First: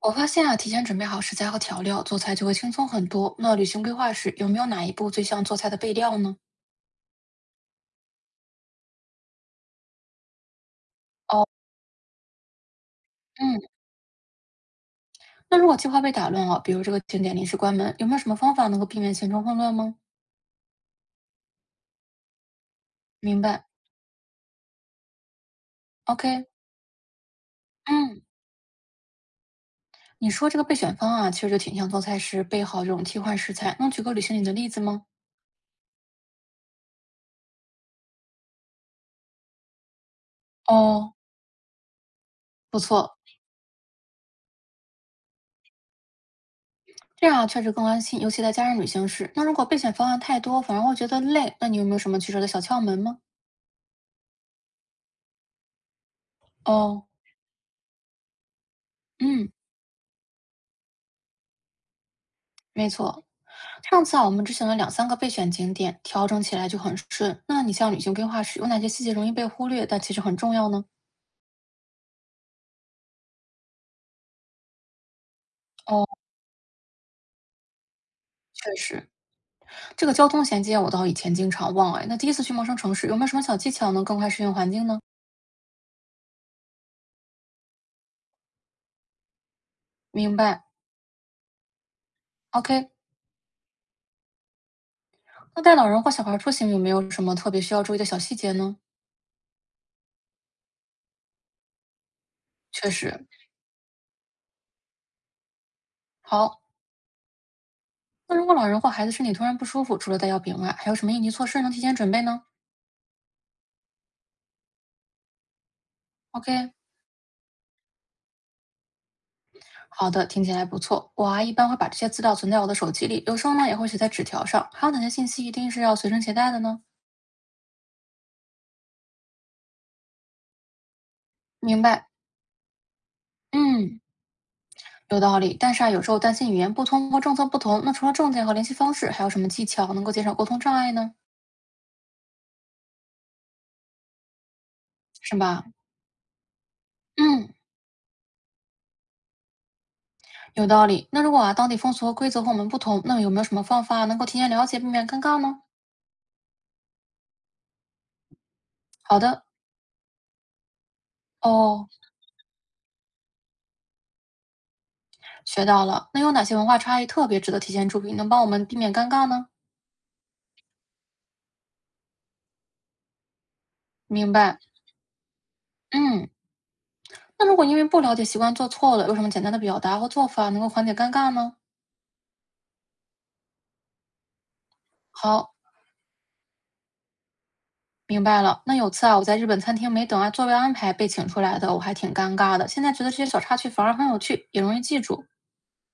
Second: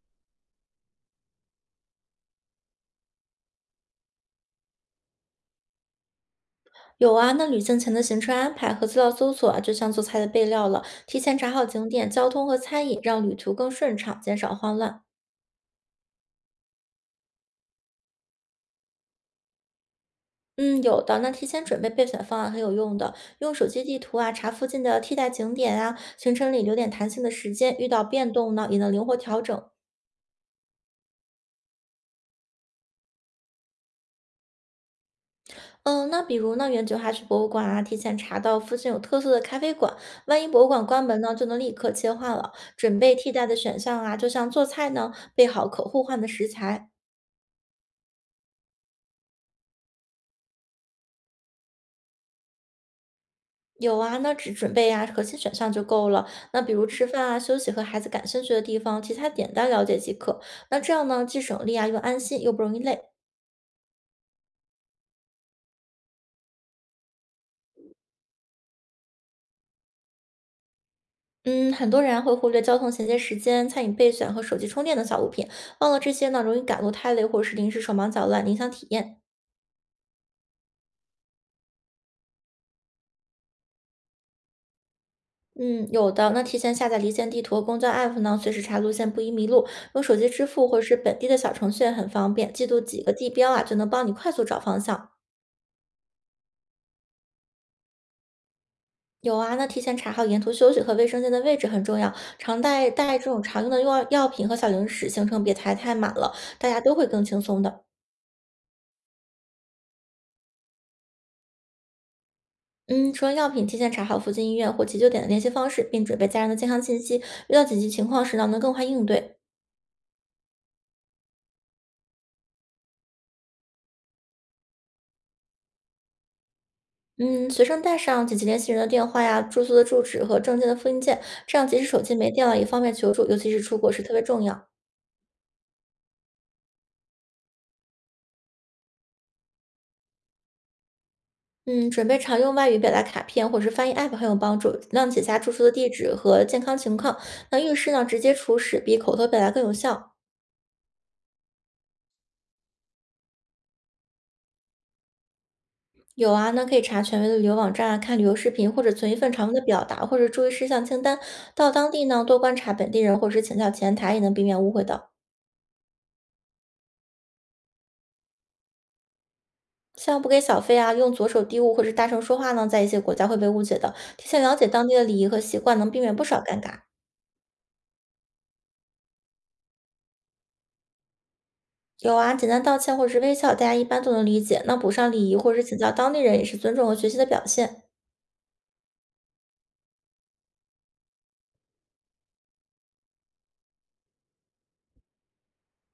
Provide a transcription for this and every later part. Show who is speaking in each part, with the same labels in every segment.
Speaker 1: 我发现啊，提前准备好食材和调料，做菜就会轻松很多。那旅行规划时，有没有哪一步最像做菜的备料呢？
Speaker 2: 有啊，那旅行前的行程安排和资料搜索啊，就像做菜的备料了。提前
Speaker 1: 哦，
Speaker 2: 查好景点、交通和餐饮，让旅途
Speaker 1: 嗯，
Speaker 2: 更顺畅，减少慌乱。
Speaker 1: 那如果计划被打乱啊，比如这个景点临时关门，有没有什么方法能够避免行程混乱吗？
Speaker 2: 嗯，有的。那提前准备备选方案很有用的，
Speaker 1: 明
Speaker 2: 用
Speaker 1: 白
Speaker 2: 手机地图啊查附近的替代景点啊，行
Speaker 1: ，OK，
Speaker 2: 程里留点弹性的时间，遇到
Speaker 1: 嗯，
Speaker 2: 变动呢也能灵活调整。
Speaker 1: 你说这个备选方啊，其实就挺像做菜时备好这种替换食材。能举个旅行里的例子吗？
Speaker 2: 嗯，那比如呢，原计划去博物馆啊，提前查到附近有特色的咖啡馆，万一博物馆关
Speaker 1: 哦，
Speaker 2: 门呢，就能立刻切换了。
Speaker 1: 不
Speaker 2: 准备
Speaker 1: 错，
Speaker 2: 替代的选项啊，就像做菜呢，备好可互换的食材。
Speaker 1: 这样啊确实更安心，尤其在家人旅行时。那如果备选方案太多，反而会觉得累，那你有没有什么取舍的小窍门吗？
Speaker 2: 有啊，那只准备呀、核心选项就够了。那比如
Speaker 1: 哦，
Speaker 2: 吃饭啊、休息和孩子感兴趣的地方，其他
Speaker 1: 嗯。
Speaker 2: 简单了解即可。那这样呢，既省力啊，又安心，又不容易
Speaker 1: 没
Speaker 2: 累。
Speaker 1: 错，上次啊，我们只选了两三个备选景点，调整起来就很顺。那你像旅行规划时，有哪些细节容易被忽略，但其实很重要呢？
Speaker 2: 嗯，很多人啊会忽略交通衔接时间、餐饮备选和手机充电的小物品，忘了
Speaker 1: 哦，
Speaker 2: 这些呢，容易赶路太累或者是临时手忙脚乱，影响
Speaker 1: 确
Speaker 2: 体
Speaker 1: 实，
Speaker 2: 验。
Speaker 1: 这个交通衔接啊我倒以前经常忘哎。那第一次去陌生城市，有没有什么小技巧能更快适应环境呢？
Speaker 2: 嗯，有的。那提前下载离线地图和公交 app 呢，随时查路线，不宜迷路。用手机
Speaker 1: 明
Speaker 2: 支
Speaker 1: 白。
Speaker 2: 付或者是本地的小程序也很方便，记住
Speaker 1: OK，
Speaker 2: 几个地标啊，就能帮你快速找方向。
Speaker 1: 那带老人或小孩出行有没有什么特别需要注意的小细节呢？
Speaker 2: 有啊，那提前查好沿途休息和卫生间的位置很重要。常
Speaker 1: 确
Speaker 2: 带带
Speaker 1: 实。
Speaker 2: 这种常用的药品和小零食，行程别排太满了，
Speaker 1: 好，
Speaker 2: 大家都会更轻松的。
Speaker 1: 那如果老人或孩子身体突然不舒服，除了带药品外，还有什么应急措施能提前准备呢
Speaker 2: 嗯，除了药品，提前查好附近医院或急救点的联系方式，并准备家人的健
Speaker 1: ？OK，
Speaker 2: 康信息。遇到紧急情况时呢，能更快应对。
Speaker 1: 好的，听起来不错。我啊，一般会把这些资料存在我的手机里，有时候呢也会写在纸条上。还有哪些信息一定是要随身携带的呢？
Speaker 2: 嗯，随身带上紧急联系人的电话呀、住宿的住址和证件的复印件，这样即
Speaker 1: 明
Speaker 2: 使手
Speaker 1: 白，
Speaker 2: 机没电了，也方便求助，尤其是出国
Speaker 1: 嗯，
Speaker 2: 时特别重要。
Speaker 1: 有道理。但是啊，有时候担心语言不通或政策不同，那除了证件和联系方式，还有什么技巧能够减少沟通障碍呢？
Speaker 2: 嗯，准备常用外语表达卡片或者是翻译 app 很有帮助。那解
Speaker 1: 是
Speaker 2: 下住宿
Speaker 1: 吧？
Speaker 2: 的地址和健康情况，
Speaker 1: 嗯，
Speaker 2: 那浴室呢直接出示比口头表达更有效。
Speaker 1: 有道理。那如果啊当地风俗和规则和我们不同，那么有没有什么方法能够提前了解，避免尴尬呢？
Speaker 2: 有啊，那可以查权威的旅游网站啊，看旅游视频，或者存一
Speaker 1: 好
Speaker 2: 份
Speaker 1: 的，
Speaker 2: 常用的表达或者注意事项清单。到
Speaker 1: 哦，
Speaker 2: 当地呢，多观察本地人，或是请教前台，也能避免误会的。
Speaker 1: 学到了。那有哪些文化差异特别值得提前注意，能帮我们避免尴尬呢？
Speaker 2: 像不给小费啊，用左手递物或者大声说话呢，在一些国家会被误解的。提
Speaker 1: 明
Speaker 2: 前了
Speaker 1: 白，
Speaker 2: 解当地的礼仪和习惯，能避免不
Speaker 1: 嗯。
Speaker 2: 少尴尬。
Speaker 1: 那如果因为不了解习惯做错了，有什么简单的表达或做法能够缓解尴尬吗？
Speaker 2: 有啊，简单道歉或是微笑，大家一般都能理解。那补上礼仪
Speaker 1: 好，
Speaker 2: 或是请教当地人，也是尊重和学习的表现。
Speaker 1: 明白了。那有次啊，我在日本餐厅没等按座位安排被请出来的，我还挺尴尬的。现在觉得这些小插曲反而很有趣，也容易记住，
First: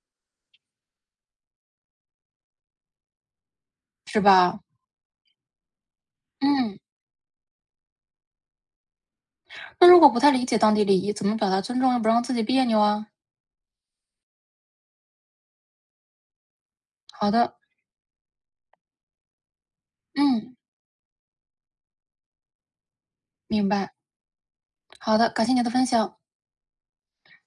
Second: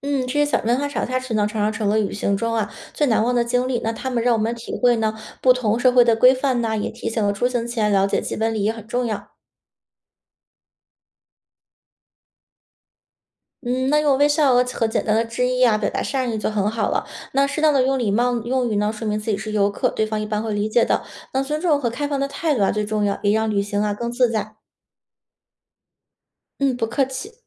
Speaker 2: 嗯，这些小文化小插曲呢，常常成了旅行中啊最难忘的经历。那他
Speaker 1: 是
Speaker 2: 们让我们
Speaker 1: 吧？
Speaker 2: 体会呢不同社会的规范呐、
Speaker 1: 嗯，
Speaker 2: 也提醒了出行前了解基本礼仪很重要。
Speaker 1: 那如果不太理解当地礼仪，怎么表达尊重又不让自己别扭啊？
Speaker 2: 嗯，那用微笑和简单的致意啊，表达善意就很好了。
Speaker 1: 好
Speaker 2: 那
Speaker 1: 的，
Speaker 2: 适当的用礼貌用语呢，说明自己是游客，对方一般会
Speaker 1: 嗯，
Speaker 2: 理解的。那尊重和开放的态度啊最重要，也让旅
Speaker 1: 明
Speaker 2: 行
Speaker 1: 白。
Speaker 2: 啊更自在。
Speaker 1: 好的，感谢你的分享。
Speaker 2: 嗯，不客气。